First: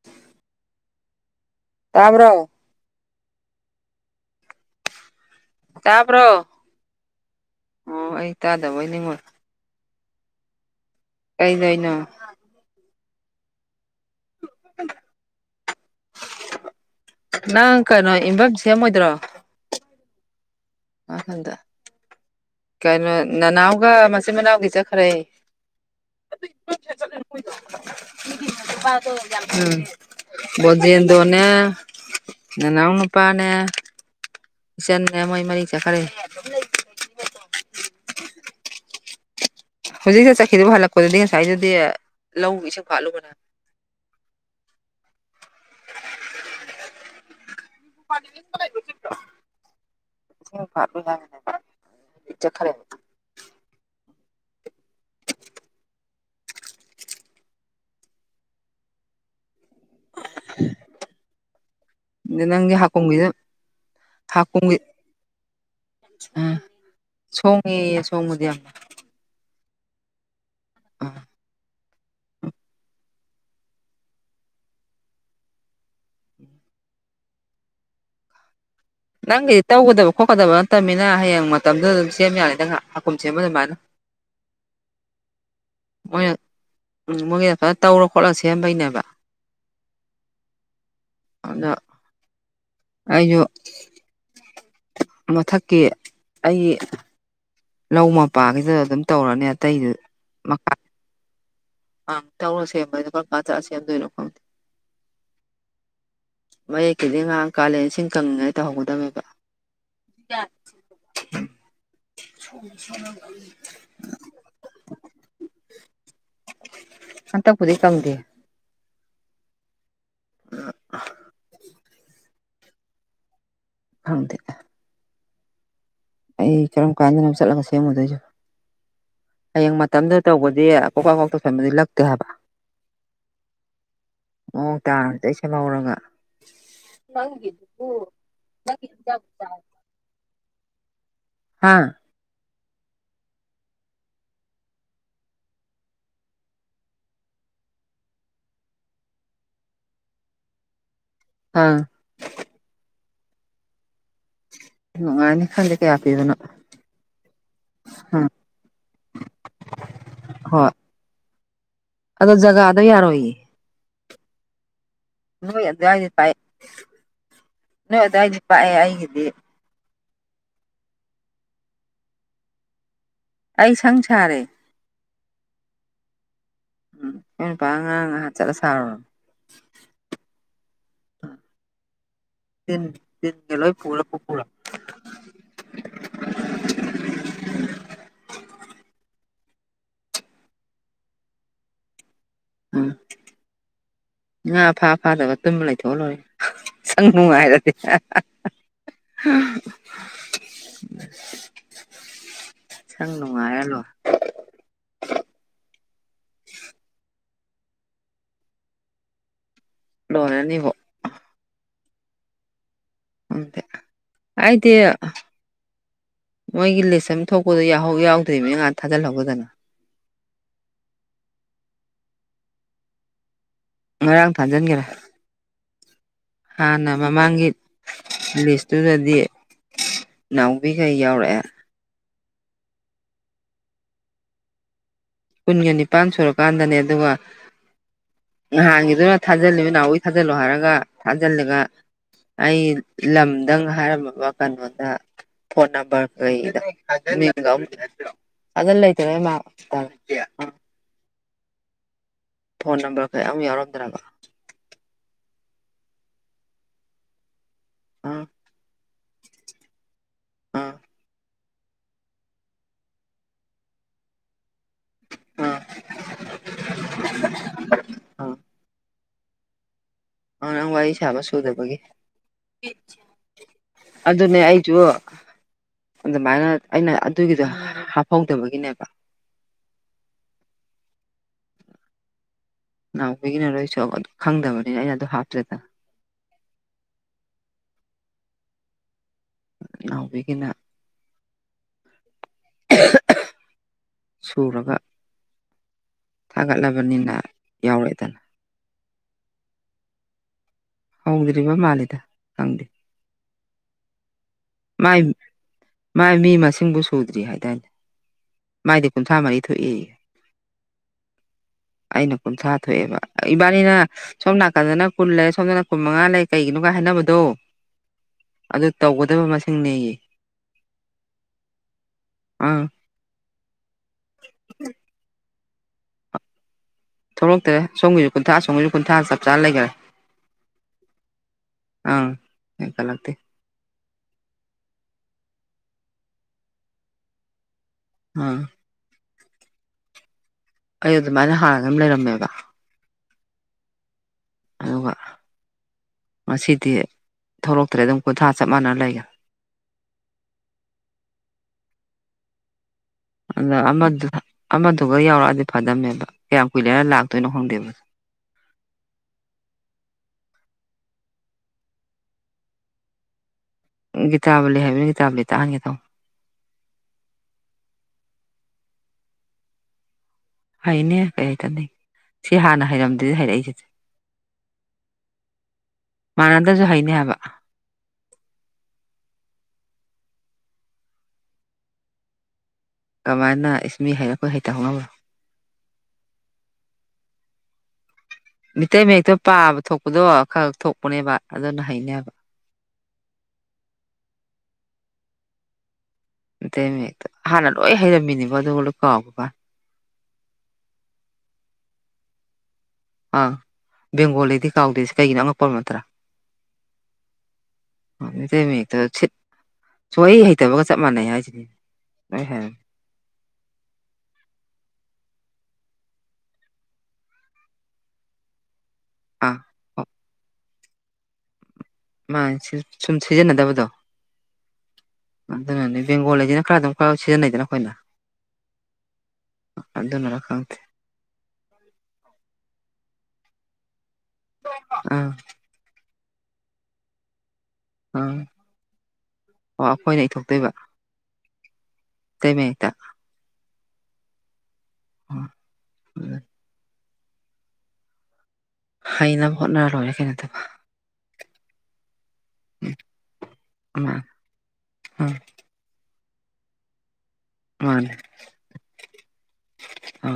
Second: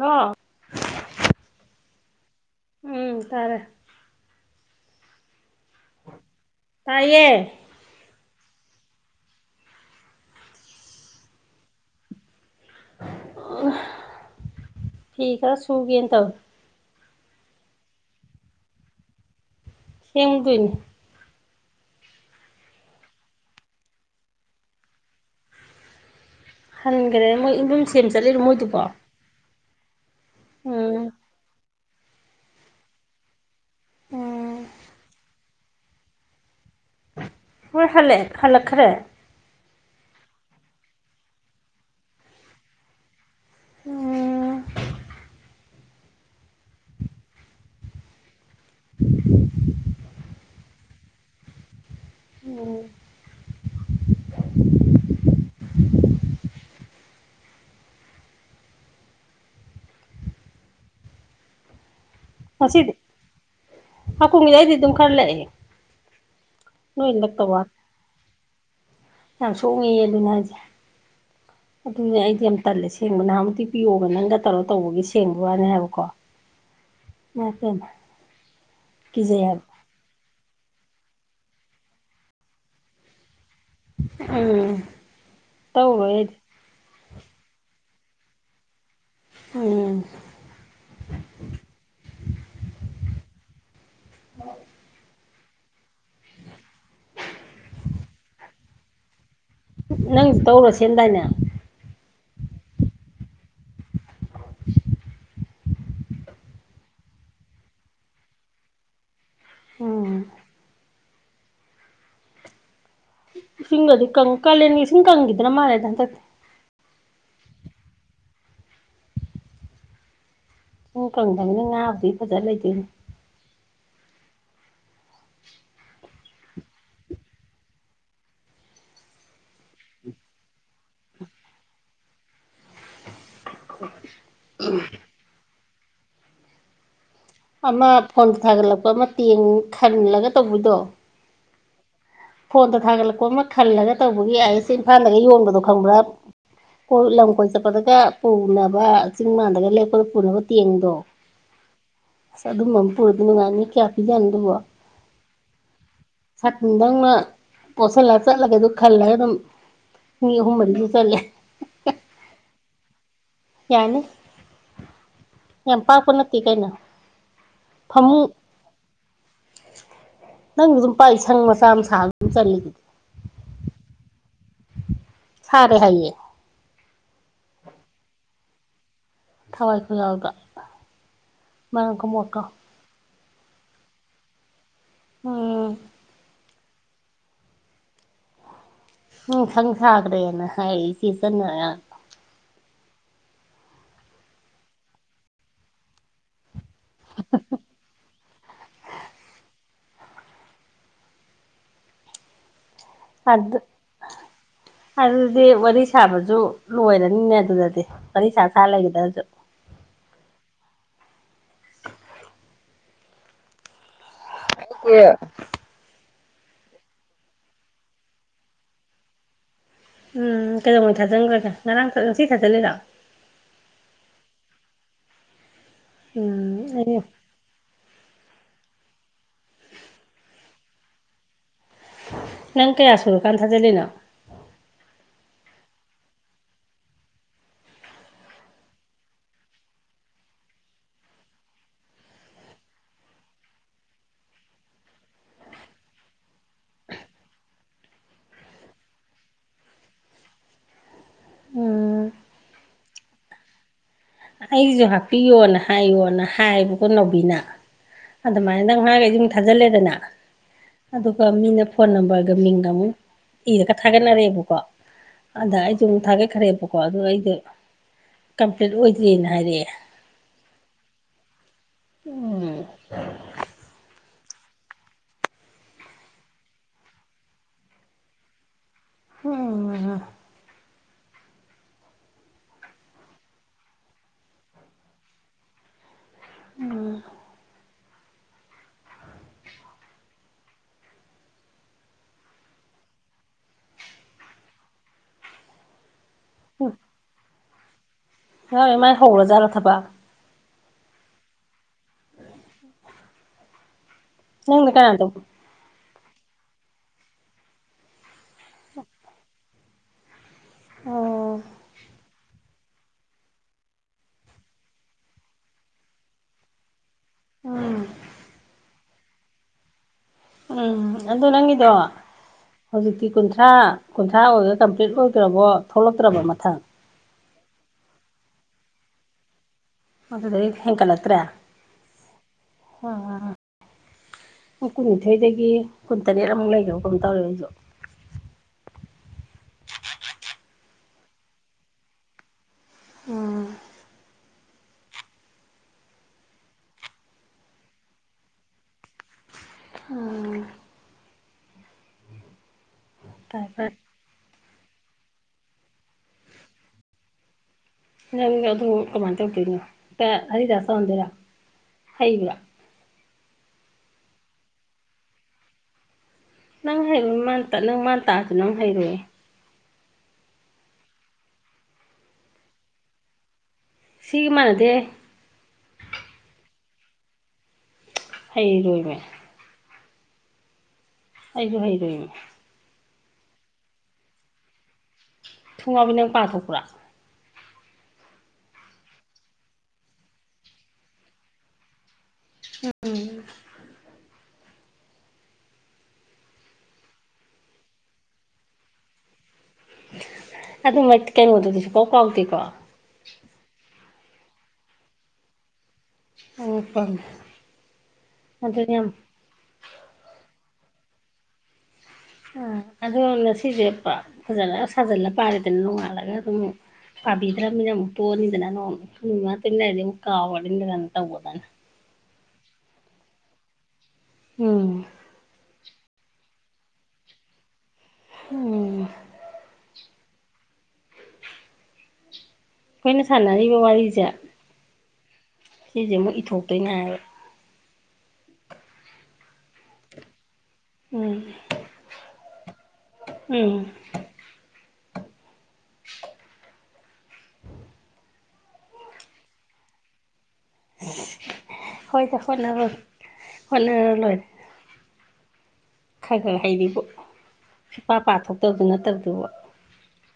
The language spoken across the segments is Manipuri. ꯑ ꯇꯕ꯭ꯔ ꯎꯝ ꯇꯥꯔꯦ ꯀꯞ꯭ꯔꯣ ꯇꯌꯦ ꯑꯣ ꯑꯩ ꯇꯥꯗꯕꯣꯏ ꯅꯤꯉꯣ ꯀꯩ ꯂꯩꯥꯏꯅ ꯐꯤ ꯈꯔ ꯁꯨꯒꯦꯅ ꯇꯧ ꯅꯪ ꯀꯩꯅꯣ ꯏꯐꯝꯝ ꯁꯦꯝꯃꯣꯏꯗ꯭ꯔꯣ ꯁꯦꯝꯦꯡꯒꯅꯤ ꯑꯍꯟꯗ ꯀꯩꯅꯣ ꯅꯅꯥꯎꯒ ꯃꯆꯤꯟ ꯃꯅꯥꯎꯒꯤꯁꯦ ꯈꯔ ꯍꯟꯈ꯭ꯔꯦ ꯃꯣꯏ ꯌꯝ ꯁꯦꯝ ꯆꯠꯂꯤꯔꯣ ꯃꯣꯏꯗꯨꯕꯣ ꯎꯝ ꯎꯝ ꯕꯣꯖꯦꯟꯗꯣꯅꯦ ꯅꯅꯥꯎ ꯅꯨꯄꯥꯅꯦ ꯎꯝ ꯏꯁꯟꯅꯦꯃ ꯃꯥꯔꯤ ꯆꯈꯔꯦ ꯍꯣꯏ ꯍꯜꯂꯛꯦ ꯍꯜꯂꯛꯈ꯭ꯔꯦ ꯍꯧꯖꯤꯛꯁꯤ ꯆꯠꯈꯤꯗ ꯍꯜꯂꯛꯄꯗꯗꯤ ꯉꯁꯥꯏꯗꯨꯗꯤ ꯂꯧ ꯏꯁꯤꯡ ꯍꯥꯠꯂꯨꯕꯅ ꯑꯣ ꯐꯥ ꯆꯠꯈ꯭ꯔꯦ ꯎꯝ ꯅꯪꯦ ꯍꯥꯀꯗ ꯍꯥ ꯀꯨꯝ ꯌꯥꯏꯗꯤ ꯑꯗꯨꯝ ꯈꯔꯂꯑꯦ ꯑ ꯁꯣꯉꯤ ꯁꯣꯡꯉꯨꯗꯤꯃ ꯌꯥꯝ ꯁꯣꯛꯉꯤꯦ ꯑꯗꯨꯅ ꯍꯥꯏꯁꯦ ꯑ ꯑꯗꯨꯅꯦ ꯑꯩꯗꯤ ꯌꯥꯝ ꯇꯜꯂꯦ ꯁꯦꯡꯕ ꯅꯍꯥꯟꯃꯨꯛꯇꯤ ꯄꯤꯌꯣꯒ ꯅꯪꯒ ꯇꯧꯔꯒ ꯇꯧꯕꯒꯤ ꯁꯦꯡꯕ ꯋꯥꯅꯤ ꯍꯥꯏꯕꯀꯣ ꯀꯩ ꯅꯪꯒꯤꯗꯤ ꯇꯧꯒꯗꯕ ꯈꯣꯠꯀꯗꯕ ꯅꯠꯇꯅꯤꯅ ꯍꯌꯦꯡ ꯃꯇꯝꯗꯨꯗ ꯑꯗꯨꯝ ꯁꯦꯝ ꯌꯥꯅꯤ ꯅꯪꯍꯥꯛ ꯑꯈꯨꯝ ꯁꯦꯝꯕ ꯑꯗꯨꯃꯥꯏꯅ ꯎꯝ ꯇꯧꯕ ꯍꯥꯏꯗꯤ ꯃꯣꯏꯅ ꯎꯝ ꯃꯣꯏꯒꯤꯗ ꯐꯖ ꯇꯧꯔ ꯈꯣꯠꯂ ꯁꯦꯝꯕꯩꯅꯦꯕ ꯑ ꯑꯗ ꯑꯣ ꯃꯊꯛꯀꯤ ꯑꯩ ꯂꯧ ꯃꯄꯥꯒꯤꯁꯤꯗ ꯑꯗꯨꯝ ꯇꯧꯔꯅꯤ ꯑꯇꯩꯗꯨ ꯅꯪ ꯇꯧꯔꯣꯁꯦꯟꯗꯥꯏꯅꯦ ꯑ ꯇꯎꯅ ꯁꯦ ꯀ ꯀꯖ ꯑꯁꯤꯁꯦ ꯌꯥꯝꯗ ꯏꯔꯀꯝ ꯑ ꯃꯌꯦꯛꯀꯤꯗꯤ ꯉꯥꯏꯍꯥꯛ ꯀꯥꯂꯦꯟ ꯏꯁꯤꯡ ꯀꯪꯉꯥꯏ ꯇꯧꯍꯧꯒꯗꯕꯅꯦꯕ ꯎꯝ ꯁꯂ ꯀꯥꯂꯦꯟꯒꯤ ꯏꯁꯤꯡ ꯀꯪꯈꯤꯗꯅꯥ ꯃꯥꯂꯦꯗ ꯑ ꯇ ꯄꯨꯗꯤ ꯀꯪꯗꯦ ꯑ ꯏꯨꯡ ꯀꯪꯗꯕꯅꯤꯅ ꯉꯥꯕꯨꯗꯤ ꯐꯖꯅ ꯂꯩꯗꯣꯏꯅꯤ ꯍꯪꯗ ꯑꯩ ꯀꯔꯝ ꯀꯥꯟꯗꯅ ꯆꯠꯂꯒ ꯁꯦꯝꯃꯨꯗꯣꯏꯁꯨ ꯍꯌꯦꯡ ꯃꯇꯝꯗꯨ ꯇꯧꯕꯗꯤ ꯀꯀꯥꯛ ꯀꯣꯛꯇꯧ ꯁꯕꯗꯤ ꯂꯛꯇꯦ ꯍꯥꯏꯕ ꯅ ꯇꯥ ꯁ ꯂꯥꯎꯔꯉ ꯑꯃ ꯐꯣꯟꯗ ꯅꯪꯒꯤ ꯊꯥꯒꯠꯂꯛꯄ ꯑꯃ ꯍꯤꯟꯖꯥꯡ ꯇꯦꯡ ꯈꯜꯂꯒ ꯇꯧꯕꯗꯣ ꯍꯥꯥ ꯐꯣꯟꯗ ꯊꯥꯒꯠꯂꯛꯄ ꯑꯃ ꯈꯜꯂꯒ ꯇꯧꯕꯒꯤ ꯑꯩꯁꯦ ꯏꯝꯐꯥꯜꯂꯒ ꯌꯣꯟꯕꯗꯣ ꯈꯪꯕ꯭ꯔꯥ ꯀꯣꯏ ꯂꯝ ꯀꯣꯏ ꯆꯠꯄꯗꯒ ꯄꯨꯅꯕ ꯆꯤꯡ ꯃꯥꯟꯗꯒ ꯂꯦꯛꯞꯄꯗ ꯄꯨꯅꯕ ꯇꯦꯡꯗꯣ [unintelligible] ꯑꯥ ꯑꯁ ꯑꯗꯨ ꯃꯝꯄꯨꯔꯗ ꯅꯨꯡꯉꯅꯤ ꯀꯌꯥ ꯄꯤ ꯌꯥꯅꯤ ꯅꯨꯡꯉꯥꯏꯅꯤ ꯈꯜꯗꯦ ꯀꯌꯥ ꯄꯤꯕꯅꯣ ꯅꯪꯅ ꯄꯣꯠꯁꯤꯜꯂ ꯑꯪ ꯆꯠꯂꯒ ꯑꯗꯨ ꯈꯜꯂꯒ ꯑꯗꯨꯝ ꯃꯤ ꯑꯍꯨꯝ ꯍꯣꯏ ꯃꯔꯤꯗꯨ ꯆꯠꯂꯦ ꯑꯗꯣ ꯖꯒꯥꯗꯣ ꯌꯥꯔꯣꯏꯌꯦ ꯌꯥꯅꯤ ꯅꯣꯏ ꯌꯥꯝ ꯄꯥꯛꯄ ꯑꯗꯨꯋꯥꯏꯗꯤ ꯄꯥꯛꯑꯦ ꯅꯠꯇꯦ ꯀꯩꯅꯣ ꯅꯣꯏ ꯐꯃꯨꯡ ꯑꯗꯨꯋꯥꯏꯗꯤ ꯄꯥꯛꯑꯦ ꯑꯩꯒꯤꯗꯤ ꯅꯪꯁꯨ ꯑꯗꯨꯝ ꯄꯥꯛ ꯁꯪ ꯃꯆꯥ ꯃ ꯁꯥꯗꯨ ꯑꯗꯨꯝ ꯆꯗꯤ ꯑꯩ ꯁꯪ ꯁꯥꯔꯦ ꯁꯔꯦ ꯍꯥꯏꯌꯦ ꯎꯝ ꯑꯩꯏ ꯅꯨ ꯄ ꯉꯔꯥꯡ ꯉ ꯍꯥ ꯆꯠꯂ ꯁꯥꯔꯨꯔꯣ ꯊꯋꯥꯏ ꯈꯨ ꯌꯥꯎꯕ ꯃꯥꯔꯝ ꯀꯨꯝꯃꯣꯛ ꯇꯤꯟ ꯇꯤꯟꯒꯦ ꯄꯨꯔꯥ ꯄꯥ ꯎꯝ ꯎꯝ ꯁꯪ ꯁꯥꯈ꯭ꯔꯦꯅ ꯍꯥꯏꯔꯛ ꯏꯆꯦ ꯆꯅ ꯎꯝ ꯉꯥ ꯐꯥ ꯐꯥꯗꯕ ꯇꯨꯝꯕ ꯂꯩꯊꯣꯛꯍ ꯂꯣꯏꯔꯦ ꯁꯪ ꯅꯨꯡꯉꯥꯏꯔꯗꯤ ꯁꯪ ꯑꯗꯨ ꯅꯉꯂꯣ ꯑꯗꯨꯗꯤ ꯋꯥꯔꯤ ꯁꯥꯕꯁꯨ ꯂꯣꯏꯔꯅꯤꯅꯦ ꯑꯗꯨꯗꯗꯤ ꯋꯥꯔꯤ ꯁꯥ ꯁꯥ ꯂꯩꯒꯗ꯭ꯔꯁꯨ ꯂꯔꯅꯤꯕꯣ ꯎꯗ ꯍꯥꯏꯥꯏꯗꯤ ꯃꯣꯏꯒꯤ ꯂꯤꯁ ꯑꯃ ꯊꯣꯛꯄꯗꯣ ꯌꯥꯎꯗ꯭ꯔꯤꯕꯅꯦ ꯉꯍꯥꯛ ꯊꯥꯖꯤꯜꯍꯧꯒꯗꯅ ꯎꯝ ꯀꯩꯗꯧꯉꯩ ꯊꯥꯖꯤꯟꯈ꯭ꯔꯒꯦ ꯉꯔꯥꯡ ꯉꯁꯤ ꯊꯥꯖꯤꯜꯂꯤꯔꯣ ꯉꯔꯥꯡ ꯊꯥꯖꯤꯟꯒꯦꯔꯥ ꯎꯝ ꯍꯥꯟꯅ ꯑꯩ ꯃꯃꯥꯡꯒꯤ ꯃꯤꯕꯤꯁ ꯇꯨ ꯅꯗꯤꯌꯦ ꯏꯅꯥꯎꯕꯤꯈꯩ ꯌꯥꯎꯔꯛꯑꯦ ꯅꯪ ꯀꯌꯥ ꯁꯨꯔ ꯀꯥꯟ ꯊꯖ ꯂꯩꯅꯣ ꯀꯨꯟꯒ ꯅꯤꯄꯥꯟ ꯁꯨꯔꯀꯥꯟꯗꯅꯦ ꯑꯗꯨꯒ ꯅꯍꯥꯟꯒꯤꯗꯨꯅ ꯊꯥꯖꯤꯜꯂꯤꯕ ꯅꯍꯋꯥꯩ ꯊꯥꯖꯤꯜꯂꯣ ꯍꯥꯏꯔꯒ ꯊꯥꯖꯤꯜꯂꯒ ꯑꯩ ꯂꯝꯗꯪ ꯍꯥꯏꯔꯝꯃꯕ ꯀꯩꯅꯣꯗ ꯐꯣꯟ ꯅꯝꯕꯔ ꯀꯩꯗ ꯑꯗꯨ ꯂꯩꯇꯅ [unintelligible] ꯎꯝ ꯐꯣꯟ ꯅꯝꯕꯔ ꯀꯌꯥ ꯑꯃꯨꯛ ꯌꯥꯎꯔꯝꯗ꯭ꯔꯕ ꯑꯩꯁꯨ ꯍꯥꯄꯤꯌꯣꯅ ꯍꯥꯏꯌꯣꯅ ꯍꯥꯏꯕꯀꯣ ꯅꯥꯎꯕꯤꯅ ꯑꯥ ꯑꯗꯨꯃꯥꯏꯅ ꯅꯪ ꯍꯥꯏꯔꯒ ꯑꯩ ꯁꯨꯝ ꯊꯥꯖꯤꯜꯂꯦꯗꯅ ꯑꯥ ꯑꯗꯨꯒ ꯃꯤꯅ ꯐꯣꯟ ꯅꯝꯕꯔꯒ ꯃꯤꯡꯒ ꯑꯃꯨꯛ ꯏꯔꯒ ꯊꯥꯒꯠꯅꯔꯦꯕꯀꯣ ꯑꯗ ꯑꯥ ꯑꯩꯁꯨ ꯑꯃꯨꯛ ꯊꯥꯒꯠꯈ꯭ꯔꯦꯕꯀꯣ ꯑꯗꯨ ꯑꯩꯗꯣ ꯑꯥ ꯀꯝꯄ꯭ꯂꯤꯠ ꯑꯣꯏ ꯁꯤꯅ ꯍꯥꯏꯔꯛꯑꯦ ꯑꯗꯨ ꯅꯪ ꯋꯥꯔꯤ ꯁꯥꯕ ꯁꯨꯗꯕꯒꯤ ꯎꯝ ꯑꯗꯨꯅꯦ ꯑꯩꯁꯨ ꯑꯗꯨꯃꯥꯏꯅ ꯑꯩꯅ ꯑꯗꯨꯒꯤꯗꯣ ꯍꯥꯞꯍꯧꯗꯕꯒꯤꯅꯦꯕ ꯎꯝ ꯅꯍꯎꯧꯕꯄꯤꯒꯤꯅꯔꯣꯏꯁꯨ ꯈꯪꯗꯕꯅꯤꯅ ꯑꯩꯅ ꯑꯗꯨꯣ ꯍꯥꯞꯇ꯭ꯔꯦꯗꯅ ꯎꯝ ꯎꯕꯤꯒꯅ ꯁꯨꯔꯒ ꯊꯥꯒꯠꯂꯕꯅꯤꯅ ꯌꯥꯎꯔꯛꯑꯏꯗꯅ ꯌꯥꯋꯦ ꯃꯥꯏ ꯍꯧꯔ ꯖꯠꯂ ꯊꯕꯛ ꯍꯧꯗ꯭ꯔꯤꯕ ꯃꯥꯜꯂꯤꯦꯗ ꯈꯪꯗꯦ ꯅꯪꯅ ꯃꯥꯏ ꯀꯗꯕꯨ ꯃꯥꯏ ꯃꯤ ꯃꯁꯤꯡꯕꯨ ꯁꯨꯗ꯭ꯔꯤ ꯍꯥꯏꯗꯥꯅꯦ ꯃꯥꯏꯗꯤ ꯀꯨꯟꯊ꯭ꯔꯥ ꯃꯔꯤ ꯊꯣꯛꯏ ꯑꯣ ꯑꯩꯅ ꯀꯨꯟꯊ꯭ꯔꯥ ꯊꯣꯛꯑꯦꯕ ꯏꯕꯥꯅꯤꯅ ꯁꯣꯝ ꯅꯥꯀꯟꯗꯅ ꯀꯨꯟ ꯂꯩ ꯁꯣꯝꯗ ꯅꯥꯀꯨꯟ ꯃꯉꯥ ꯂꯩ ꯀꯩꯒꯤꯅꯣꯒ ꯍꯥꯏꯅꯕꯗ ꯑꯗꯣ ꯎꯝ ꯑꯗꯨ ꯇꯧꯒꯗꯕ ꯃꯁꯤꯡꯅꯦꯌꯦ ꯎꯝ ꯑꯗꯨꯗꯣ ꯅꯪꯗꯣ ꯑꯪ ꯍꯧꯖꯤꯛꯀꯤꯤ ꯀꯨꯟ ꯀꯨꯟꯊ꯭ꯔꯥ ꯀꯨꯟꯊ꯭ꯔꯥ ꯑꯣꯏꯗ ꯀꯝꯄ꯭ꯂꯤꯠ ꯑꯣꯏꯗ꯭ꯔꯕꯣ ꯊꯣꯛꯂꯛꯇ꯭ꯔꯕ ꯃꯊꯪ ꯊꯣꯛꯂꯛꯇꯗ ꯁꯣꯝꯒꯤꯁꯨ ꯀꯨꯟꯊꯥ ꯁꯣꯒꯤ ꯀꯨꯟ꯭ꯔꯥ ꯆꯞ ꯆꯥ ꯂꯩꯈꯔꯦ ꯑꯗꯨꯗꯩ ꯍꯦꯟꯒꯠꯂꯛꯇ꯭ꯔꯦ ꯑꯪ ꯑꯣ ꯍꯦꯟꯀꯠꯂꯛꯇꯦ ꯀꯨꯟꯅꯤꯊꯣꯏꯗꯒꯤ ꯀꯨꯟꯇꯔꯦꯠ ꯑꯃꯨꯛ ꯂꯩꯈꯦꯕ ꯀꯩꯅꯝ ꯇꯧꯔꯦ ꯑꯩꯁꯨ ꯎꯝ ꯑꯩ ꯑꯗꯨꯃꯥꯏꯅ ꯍꯥꯟꯅ ꯑꯃ ꯂꯩꯔꯝꯃꯦꯕ ꯎꯝ ꯑꯗꯨꯒ ꯉꯁꯤꯗꯤ ꯊꯣꯛꯂꯛꯇ꯭ꯔꯦ ꯑꯗꯨꯝ ꯀꯨꯟꯊ꯭ꯔꯥ ꯆꯞ ꯃꯥꯟꯅꯅ ꯂꯩꯒꯅꯤ ꯎꯝ ꯐꯔꯦ ꯑꯗ ꯐꯔꯦ ꯑꯃꯗꯨ ꯑꯃꯗꯨꯒ ꯌꯥꯎꯔꯛꯑꯗꯤ ꯐꯥꯗꯝꯝꯃꯦꯕ ꯀꯌꯥꯝ ꯀꯨꯏꯂꯦꯔ ꯂꯥꯛꯇꯣꯏꯅꯣ ꯍꯪꯗꯦꯕꯦ ꯅꯪ ꯑꯗꯨ ꯀꯃꯥꯏꯅ ꯇꯧꯗꯣꯏꯅꯣꯦꯛꯇ ꯍꯔꯤꯗꯥꯁ ꯇꯧꯍꯟꯗꯣꯏꯔꯥ ꯍꯩꯕ꯭ꯔꯥ ꯒꯤꯇꯥꯕ ꯂꯩ ꯍꯥꯏꯕꯅꯤꯅ ꯒꯤꯇꯥꯕ ꯂꯤ ꯂꯩ ꯇꯥꯛꯍꯒꯦ ꯇꯧꯣ ꯅꯪ ꯍꯔ ꯅꯪ ꯃꯥꯟ ꯇꯥꯑꯁꯨ ꯅꯪ ꯍꯩꯔꯣꯏꯑꯦ ꯍꯩꯅꯦ ꯀꯔꯤ ꯍꯥꯏꯇꯅꯤ ꯁꯤ ꯍꯥꯟꯅ ꯍꯩꯔꯝꯗꯗꯤ ꯍꯥꯏꯩꯔꯛꯏꯁꯦꯁꯦ ꯁꯤꯒ ꯃꯥꯟꯅꯗꯦ ꯃꯥꯟꯅꯗꯁꯨ ꯍꯩꯅꯤ ꯍꯥꯏꯕ ꯍꯩꯔꯣꯏꯃꯦ ꯑꯩꯕꯨ ꯍꯩꯔ ꯀꯃꯥꯏꯅ ꯏꯁꯃꯤ ꯍꯩ ꯑꯩꯈꯣꯏ ꯍꯩꯇꯍꯧꯅꯕ꯭ꯔꯣ ꯊꯨꯡꯉꯕꯩ ꯅꯪ ꯇꯣꯛ ꯈ ꯃꯤꯇꯩ ꯃꯌꯦꯛꯇꯣ ꯄꯥꯕ ꯊꯣꯛꯄꯗꯣ ꯈꯔ ꯊꯣꯛꯄꯅꯦꯕ ꯑꯗꯨꯅ ꯍꯩꯅꯦꯕ ꯎꯝ ꯑꯇꯩ ꯃꯌꯦꯛꯇꯣ ꯍꯥꯟꯅ ꯂꯣꯏ ꯍꯩꯔꯝꯃꯤꯅꯦꯕ ꯑꯗꯨꯒ ꯂꯣꯏ ꯀꯥꯎꯕꯀ ꯑꯗꯨꯃꯛ ꯀꯩꯅꯣꯗꯨꯗꯤꯁꯨꯨ ꯀꯥꯎ ꯀꯥꯎꯗꯦꯀꯣ ꯑꯪ ꯕꯦꯡꯒꯣꯜꯗꯤ ꯀꯥꯎꯗꯦꯁꯦ ꯀꯩꯒꯤꯅꯣ ꯑꯉꯛꯄ ꯅꯠꯇ꯭ꯔꯥ ꯑꯃꯗ ꯃꯤꯠ ꯑꯗꯨꯅ ꯌꯥꯝ ꯁꯣꯏ ꯑꯩ ꯍꯩꯇꯕꯒ ꯆꯞ ꯃꯥꯟꯅꯩ ꯍꯥꯏꯁꯤꯅꯦ ꯑꯥ ꯑꯗꯣ ꯉꯁꯤꯁꯦ ꯐꯖꯅ ꯁꯥꯖꯜꯂ ꯄꯥꯔꯤꯗꯅ ꯅꯣꯡꯉꯥꯜꯂꯒ ꯑꯗꯨꯝ ꯄꯥꯕꯤꯗ꯭ꯔꯃꯤꯛꯇꯅꯤꯗꯅꯅ ꯑꯥ ꯃꯥ ꯇ ꯍꯥꯏ ꯀꯋꯥꯅ ꯇꯧꯧꯕꯗꯅꯤ ꯃꯥ ꯁꯨꯝ ꯁꯤꯖꯤꯟꯅꯗꯕꯗꯣ ꯎꯝ ꯑꯗꯨꯅꯅꯦ ꯕꯦꯡꯒꯣꯜ ꯂꯩꯁꯤꯅ ꯈꯔ ꯑꯗꯨꯝ ꯈꯔ ꯁꯤꯖꯤꯟꯅꯩꯗꯅ ꯑꯩꯈꯣꯏꯅ ꯎꯝ ꯗ ꯅꯅꯥ ꯈ ꯑꯩꯈꯣꯏꯅ ꯁꯥꯟꯅꯔꯤꯕ ꯋꯥꯔꯤꯁꯦ ꯑꯝ ꯁꯤꯁꯦ ꯑꯃꯨꯛ ꯏꯊꯣꯛꯇꯣꯏꯅꯦ ꯍꯥꯏꯕ ꯎꯝ ꯑꯣ ꯑꯩꯈꯣꯏꯅ ꯏꯊꯣꯛꯇꯣꯏꯕ ꯎꯝ ꯃꯦꯇ ꯎꯝ ꯑ ꯎ ꯍꯩꯅꯅꯕ ꯍꯣꯠꯅꯔ ꯂꯣꯏꯔꯦ ꯀꯩꯅꯣꯗꯕ ꯎꯝ ꯍꯣꯏꯗ ꯍꯣꯅꯔ ꯎꯝ ꯍꯣꯅꯔ ꯂꯣꯏ ꯎꯝ ꯈꯔ ꯈꯔ ꯍꯥꯏꯩꯔꯤꯕꯔꯤꯕ ꯃꯥꯅꯦ ꯁꯨꯄꯥ ꯄꯥ ꯊꯣꯛꯇꯕꯗꯨ ꯅꯠꯇꯕꯗꯨꯕꯨ ꯑ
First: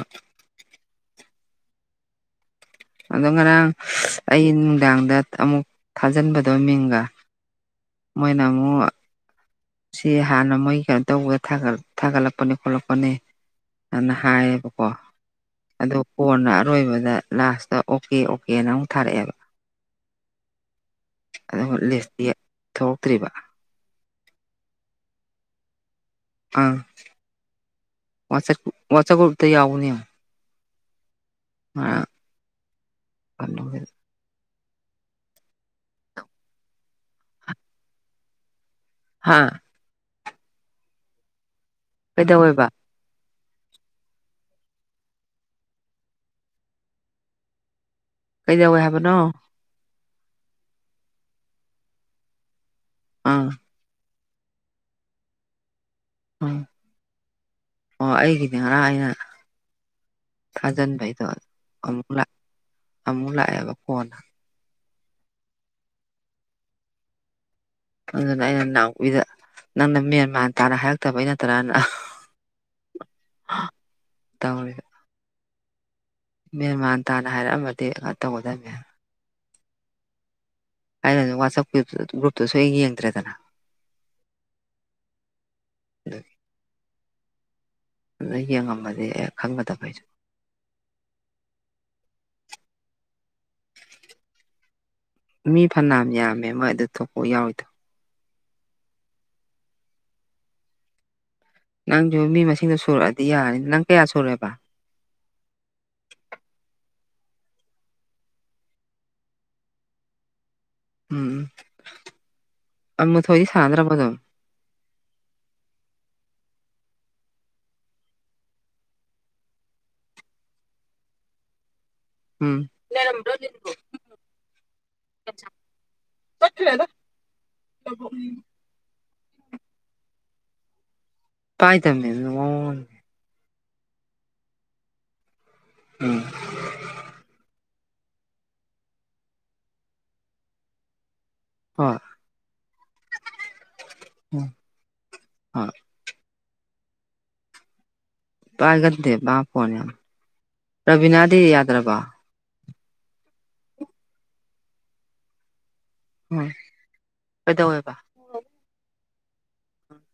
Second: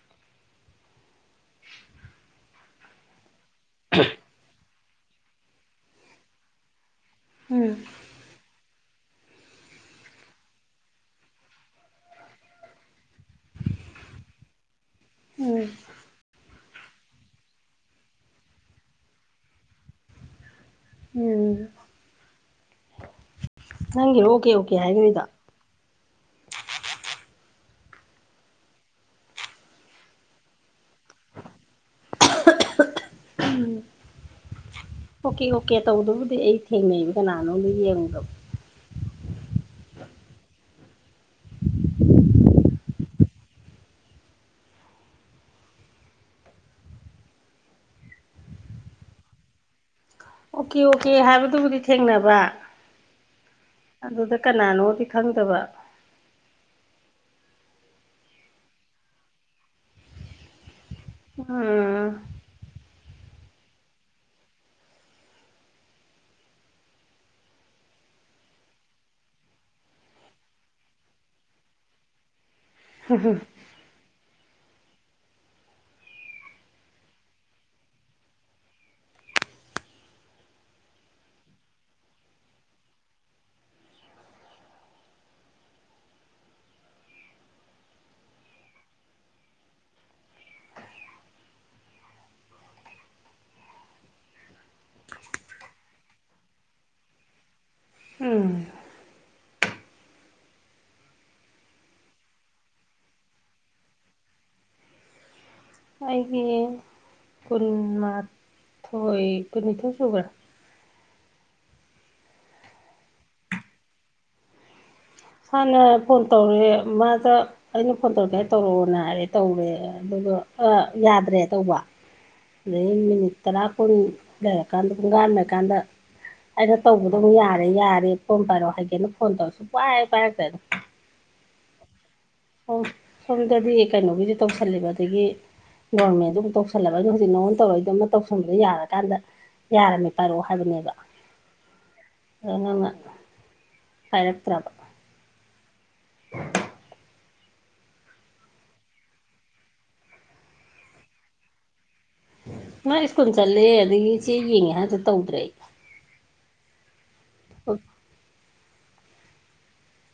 ꯑꯗꯣ ꯉꯔꯥꯡ ꯑꯩ ꯅꯨꯡꯗꯥꯡꯗ ꯑꯃꯨꯛ ꯊꯥꯖꯤꯟꯕꯗꯣ ꯃꯤꯡꯒ ꯎꯝ ꯃꯣꯏꯅꯥ ꯑꯃꯨ ꯁꯤ ꯍꯥꯟꯅ ꯃꯣꯏ ꯀꯩꯅꯣ ꯇꯧꯕꯒ ꯊꯥꯒꯠꯂꯛꯄꯅꯦ ꯈꯣꯠꯂꯛꯄꯅꯦ ꯑꯗꯨꯅ ꯍꯥꯏꯌꯦꯕꯀꯣ ꯎꯝ ꯑꯗꯣ ꯀꯣꯟꯅ ꯑꯔꯣꯏꯕꯗ ꯂꯥꯁꯇ ꯑꯣꯀꯦ ꯑꯣꯀꯦꯅ ꯑꯃꯨꯛ ꯊꯥꯔꯛꯑꯦꯕ [unintelligible] ꯎꯝ ꯑꯗꯨꯝ ꯂꯤꯁꯇꯤ ꯊꯣꯛꯂꯛꯇ꯭ꯔꯤꯕ ꯅꯪꯒꯤꯦꯔꯣ ꯑꯣꯀꯦ ꯑꯣꯀꯦ ꯍꯥꯏꯈꯣꯏꯗ ꯑꯥ ꯋꯥꯁ ꯋꯥꯆꯒꯠꯇ ꯌꯥꯎꯅꯤ ꯌꯥꯝ ꯑ ꯄꯂ ꯑꯣꯀꯦ ꯑꯣꯀꯦ ꯇꯧꯗꯕꯨꯗꯤ ꯑꯩ ꯊꯦꯡꯅꯩꯕ ꯀꯅꯥꯅꯣꯝꯗ ꯌꯦꯡꯉꯨꯗꯕ ꯍꯥꯥ ꯀꯩꯗꯧꯋꯕ ꯀꯩꯗꯧꯋꯦ ꯍꯥꯏꯕꯅꯣ ꯑꯣꯀꯦ ꯑꯣꯀꯦ ꯍꯥꯏꯕꯗꯨꯕꯨꯗꯤ ꯊꯦꯡꯅꯕ ꯑꯥ ꯑꯗꯨꯗ ꯀꯅꯥꯅꯣꯗꯤ ꯈꯪꯗꯕ ꯑꯣꯝ ꯑꯣ ꯑꯩꯒꯤꯗꯤ ꯉꯔꯥꯡ ꯑꯩꯅ ꯊꯥꯖꯟ ꯑꯩꯗꯣ ꯑꯃꯨꯛ ꯎꯝ ꯂ ꯑꯃꯨꯛ ꯂꯥꯛꯑꯦꯕ ꯐꯣꯟꯅ ꯑꯗꯨꯅ ꯑꯩꯅ ꯅꯥꯎꯄꯤꯗ ꯅꯪꯅ ꯃꯦꯟꯃꯥꯟ ꯇꯥꯅ ꯍꯥꯏꯔꯛꯇꯕ ꯑ ꯅ ꯇꯔꯥꯅ ꯍ ꯍꯣ ꯇꯥꯃꯔꯤ ꯃꯦꯦꯟ ꯃꯥꯟ ꯇꯥꯅ ꯍꯥꯏꯔꯛꯑꯃꯗꯤ ꯉꯩꯅ ꯇꯧꯒꯗꯕꯅꯤꯅꯦ ꯍꯥꯏꯅ ꯋꯥꯆꯞ ꯒ꯭ꯔꯨꯞꯇꯨꯁꯨ ꯍ ꯌꯦꯡꯗ꯭ꯔꯦꯗꯅ ꯑꯗꯨ ꯌꯦꯡꯉꯝꯃꯗꯤ ꯑꯦ ꯈꯪꯒꯗꯕꯩꯁꯨ [unintelligible] ꯃꯤ ꯐꯅꯌꯥꯝ ꯌꯥꯝꯃꯦ ꯃꯣꯏ ꯑꯗꯨ ꯊꯣꯛꯄ ꯌꯥꯎꯋꯤꯗꯣ ꯎꯝ ꯅꯪꯁꯨ ꯃꯤ ꯃꯁꯤꯡꯗꯣ ꯁꯨꯔꯛꯑꯗꯤ ꯌꯥꯔꯅꯤ ꯅꯪ ꯀꯌꯥ ꯁꯨꯔꯦꯕ ꯑꯩꯒꯤ ꯀꯨꯟꯃꯥꯊꯣꯏ ꯀꯨꯟꯅꯤꯊꯣꯏ ꯁꯨꯕ꯭ꯔꯥ ꯎꯝ ꯃꯊꯣꯏꯗꯤ ꯁꯥꯟꯅꯗ꯭ꯔ ꯃ ꯑꯗꯨꯝ ꯁꯥꯅ ꯐꯣꯟ ꯇꯧꯔꯛꯑꯦ ꯃꯥꯗ ꯑꯩꯅ ꯐꯣꯟ ꯇꯧꯔꯛꯀꯦ ꯇꯧꯔꯛꯑꯣ ꯔꯦ ꯇꯧꯔꯦ ꯑꯗꯨꯗꯣ ꯌꯥꯗ꯭ꯔꯦ ꯇꯧꯕ ꯎꯝ ꯑꯗꯩ ꯃꯤꯅꯤꯠ ꯇꯔꯥ ꯀꯣ ꯂꯩꯔꯀꯥꯟꯗ ꯄꯨꯡꯒꯥꯟꯝꯃꯦ ꯀꯥꯟꯗ ꯑꯩꯅ ꯇꯧꯕꯗꯣꯨ ꯌꯥꯔꯦ ꯌꯥꯔꯦ ꯐꯝ ꯄꯥꯏꯔꯛ ꯍꯥꯏꯒꯦꯅ ꯐꯣꯟ ꯇꯧꯔꯁꯨ ꯄꯥꯏꯦ ꯄꯥꯏꯔꯛꯇꯣꯏꯅ ꯄꯥꯏ ꯇꯝꯃꯦ ꯑꯗꯨ ꯁꯣꯝꯗꯗꯤ ꯀꯩꯅꯣꯒꯤꯗꯤ ꯇꯧꯁꯜꯂꯦꯕ ꯑꯗꯒꯤ ꯎꯝ ꯒꯣꯔꯃꯦꯟꯗꯨꯝ ꯇꯧꯁꯜ ꯇꯧꯁꯜꯂꯕ ꯑꯩꯅ ꯍꯧꯖꯤꯛ ꯅꯉꯣꯟ ꯇꯧꯔꯛꯏꯗꯣꯝꯃ ꯇꯧꯁꯟꯕꯗ ꯌꯥꯔꯀꯥꯟꯗ ꯌꯥꯔꯝꯃꯦ ꯄꯥꯏꯔꯛꯑꯣ ꯍꯥꯏꯕꯅꯦꯕ ꯍꯣꯏ ꯑꯗꯣ ꯅꯪꯅ ꯎꯝ ꯄꯥꯏꯔꯛꯇ꯭ꯔꯕ ꯍꯣꯏ ꯄꯥꯏꯒꯗꯦ ꯃꯥ ꯐꯣꯟꯅꯦ ꯌꯥꯝ ꯔꯕꯤꯅꯥꯗꯤ ꯌꯥꯗ꯭ꯔꯕ ꯅꯪ ꯁ꯭ꯀꯨꯜ ꯆꯠꯂꯦ ꯑꯗꯒꯤ ꯆꯦ ꯌꯦꯡꯉꯦ ꯍꯥꯏꯥꯟꯁꯨ ꯇꯧꯗ꯭ꯔꯦ ꯑꯩ ꯎꯝ ꯀꯩꯗꯧꯋꯦꯕ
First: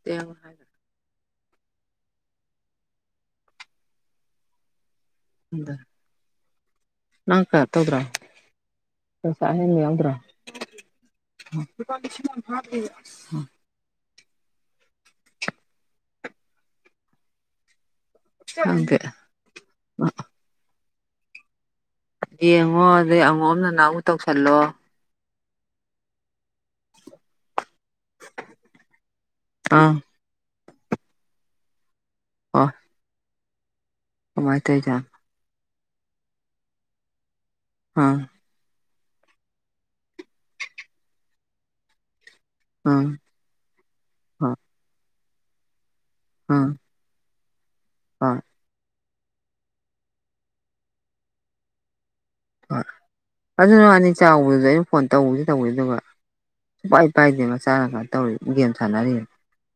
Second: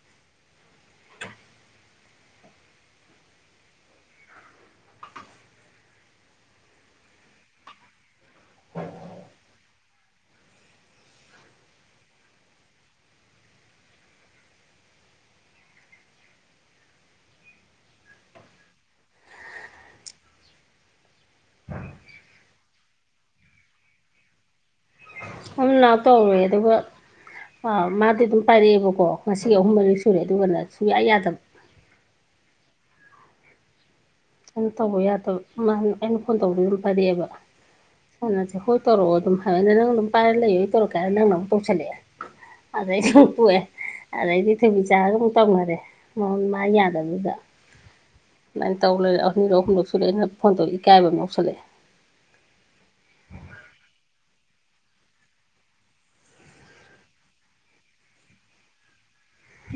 ꯍꯥꯏ ꯎꯗ ꯅꯪꯀ ꯇꯧꯕ꯭ꯔꯣ ꯄꯁ ꯍꯦꯟꯕ ꯌꯥꯎꯗ꯭ꯔꯣ ꯍꯗꯦ ꯌꯦꯡꯉꯣ ꯑꯗꯩ ꯑꯉꯣꯝ ꯅꯅꯥꯎꯗ ꯇꯧꯁꯜꯂꯣ ꯅꯥꯎ ꯇꯧꯔꯦ ꯑꯗꯨꯒ ꯑ ꯃꯥꯗꯤ ꯑꯗꯨꯝ ꯄꯥꯏꯔꯛꯑꯦꯕꯀꯣ ꯉꯁꯤꯒꯤ ꯑꯍꯨꯝ ꯑꯥ ꯃꯔꯤꯔꯛ ꯁꯨꯔꯦ ꯑꯗꯨꯒꯅꯦ ꯁꯨꯌꯥ ꯌꯥꯗꯕ ꯑꯣ ꯑꯩꯅ ꯇꯧꯕ ꯌꯥꯗꯕ ꯃꯥꯅ ꯑꯩꯅ ꯐꯣꯟ ꯇꯧꯕꯗ ꯑꯗꯨꯝ ꯄꯥꯏꯔꯛꯑꯦꯕ ꯎꯝ ꯍꯣꯏ ꯇꯧꯔꯛꯑꯣ ꯑꯗꯨꯝ ꯍꯥꯏ ꯑꯩꯅ ꯅꯪ ꯑꯗꯨꯝ ꯄꯥꯏꯔ ꯂꯩꯌꯨ ꯑꯩ ꯇꯧꯔꯛꯀꯦ ꯀꯥꯏꯔꯦ ꯅꯪꯅ ꯑꯃꯨꯛ ꯇꯧꯁꯜꯂꯛꯑꯦ ꯑꯗꯩ ꯑꯥ ꯁꯨꯝ ꯇꯣꯛꯑꯦ ꯑꯗꯩꯗꯤ ꯍꯣꯏ ꯊꯣꯏꯕꯤꯆꯥꯥꯒꯃꯨꯛ ꯇꯧꯅꯔꯦ ꯃꯣꯟ ꯃꯥ ꯌꯥ [unintelligible] ꯑꯥ ꯑꯃꯥꯏ ꯇꯧꯔ ꯑꯅꯤꯔꯛ ꯑꯍꯨꯝꯂꯛ ꯁꯨꯔꯦ ꯑꯩꯅ ꯐꯣꯟ ꯇꯧꯕ ꯏꯀꯥꯏꯕ ꯑꯃ ꯌꯥꯎꯁꯟꯂꯛꯑꯦ ꯍꯣꯏ ꯑꯗꯨꯅꯦ ꯃꯥꯅꯤ ꯆꯥꯎꯕꯗꯨ ꯑꯩꯅ ꯐꯣꯟ ꯇꯧꯕꯁꯤ ꯇꯧꯕꯁꯤ ꯑꯗꯨꯒ ꯁꯨꯡꯄꯥꯏ ꯄꯥꯏꯗꯦ ꯃꯆꯥꯅꯨꯄꯥ ꯇꯧꯔꯤ ꯒꯦꯝ ꯁꯥꯟꯅꯔꯤ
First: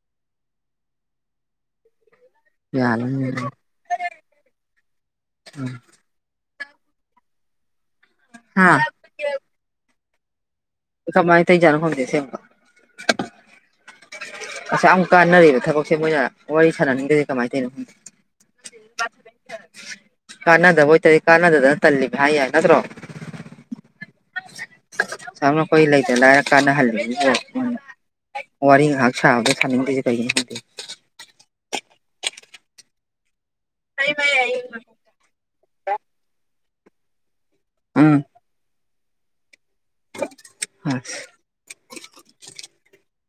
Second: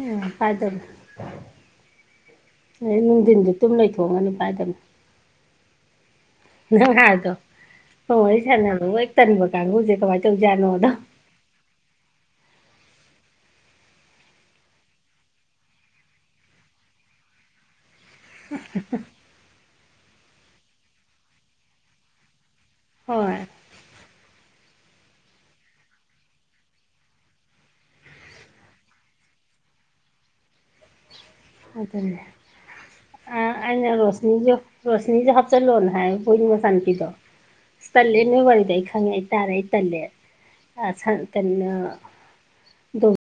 ꯎꯝ ꯄꯥꯏꯗꯕꯅꯦ ꯑꯗꯩ ꯌꯥꯜꯂꯅꯤ ꯅꯨꯡꯊꯤꯟꯁꯨ ꯇꯨꯝ ꯂꯩꯊꯣꯛꯑꯝꯒꯅꯤ ꯄꯥꯏꯗꯕꯅꯦ ꯅꯪ ꯍꯥꯏꯕꯗꯣ ꯐꯣꯟ ꯋꯥꯔꯤ ꯍꯥ ꯁꯥꯟꯅꯕꯕꯧ ꯍꯦꯛ ꯇꯟꯕ ꯀꯥꯡꯒꯨꯁꯦ ꯀꯃꯥꯏ ꯇꯧꯏꯖꯥꯠꯅꯣ ꯑꯗꯣ ꯀꯃꯥꯏ ꯇꯧꯏꯖꯤꯠꯅꯣ ꯈꯪꯗꯦ ꯑꯁꯦꯡꯕ ꯑꯁꯌꯥꯝ ꯀꯥꯟꯅꯔꯤꯕ ꯊꯕꯛꯁꯦ ꯃꯣꯏꯅ ꯋꯥꯔꯤ ꯁꯥꯟꯅꯅꯤꯡꯗ꯭ꯔꯤꯁꯦ ꯀꯃꯥꯏꯅ ꯇꯧꯏꯅꯣ ꯈꯪꯗꯦ ꯀꯥꯟꯅꯗꯕ ꯑꯣꯏꯇꯥꯗꯤ ꯀꯥꯟꯅꯗꯗꯅ ꯇꯜꯂꯤꯕ ꯍꯥꯏ ꯌꯥꯏ ꯅꯠꯇ꯭ꯔꯣ ꯍꯣꯏ ꯑꯁꯥꯝꯅ ꯑꯩꯈꯣꯏ ꯂꯩꯇ ꯂꯥꯏꯔ ꯀꯥꯟꯅꯍꯜꯂꯤꯁꯤꯕꯨ ꯃꯣꯏꯅ ꯋꯥꯔꯤ ꯉꯍꯥꯛ ꯁꯥꯥꯕꯗ ꯁꯥꯟꯅꯤꯡꯗ꯭ꯔꯤꯁꯦ ꯀꯩꯒꯤꯅꯣ ꯈꯪꯗꯦ ꯑꯗꯨꯅꯦ ꯑ ꯑꯩꯅ ꯔꯣꯁꯅꯤꯁꯨ ꯔꯣꯁ ꯅꯤꯁꯨ ꯍꯥꯞꯆꯜꯂꯣꯅ ꯍꯥꯏ ꯕꯣꯏꯒꯤ ꯃꯆꯥ ꯅꯨꯄꯤꯗꯣ ꯑꯁ ꯎꯝ ꯇꯜꯂꯦ ꯅꯣꯏꯒꯤ ꯋꯥꯔꯤꯗꯣ ꯑꯩ ꯈꯪ ꯈꯪꯉꯦ ꯑꯩꯇꯥꯥꯔꯦ ꯑꯩ ꯇꯜꯂꯦ ꯍꯣꯏ. ꯑꯁꯥ ꯀꯟꯅ ꯗꯣ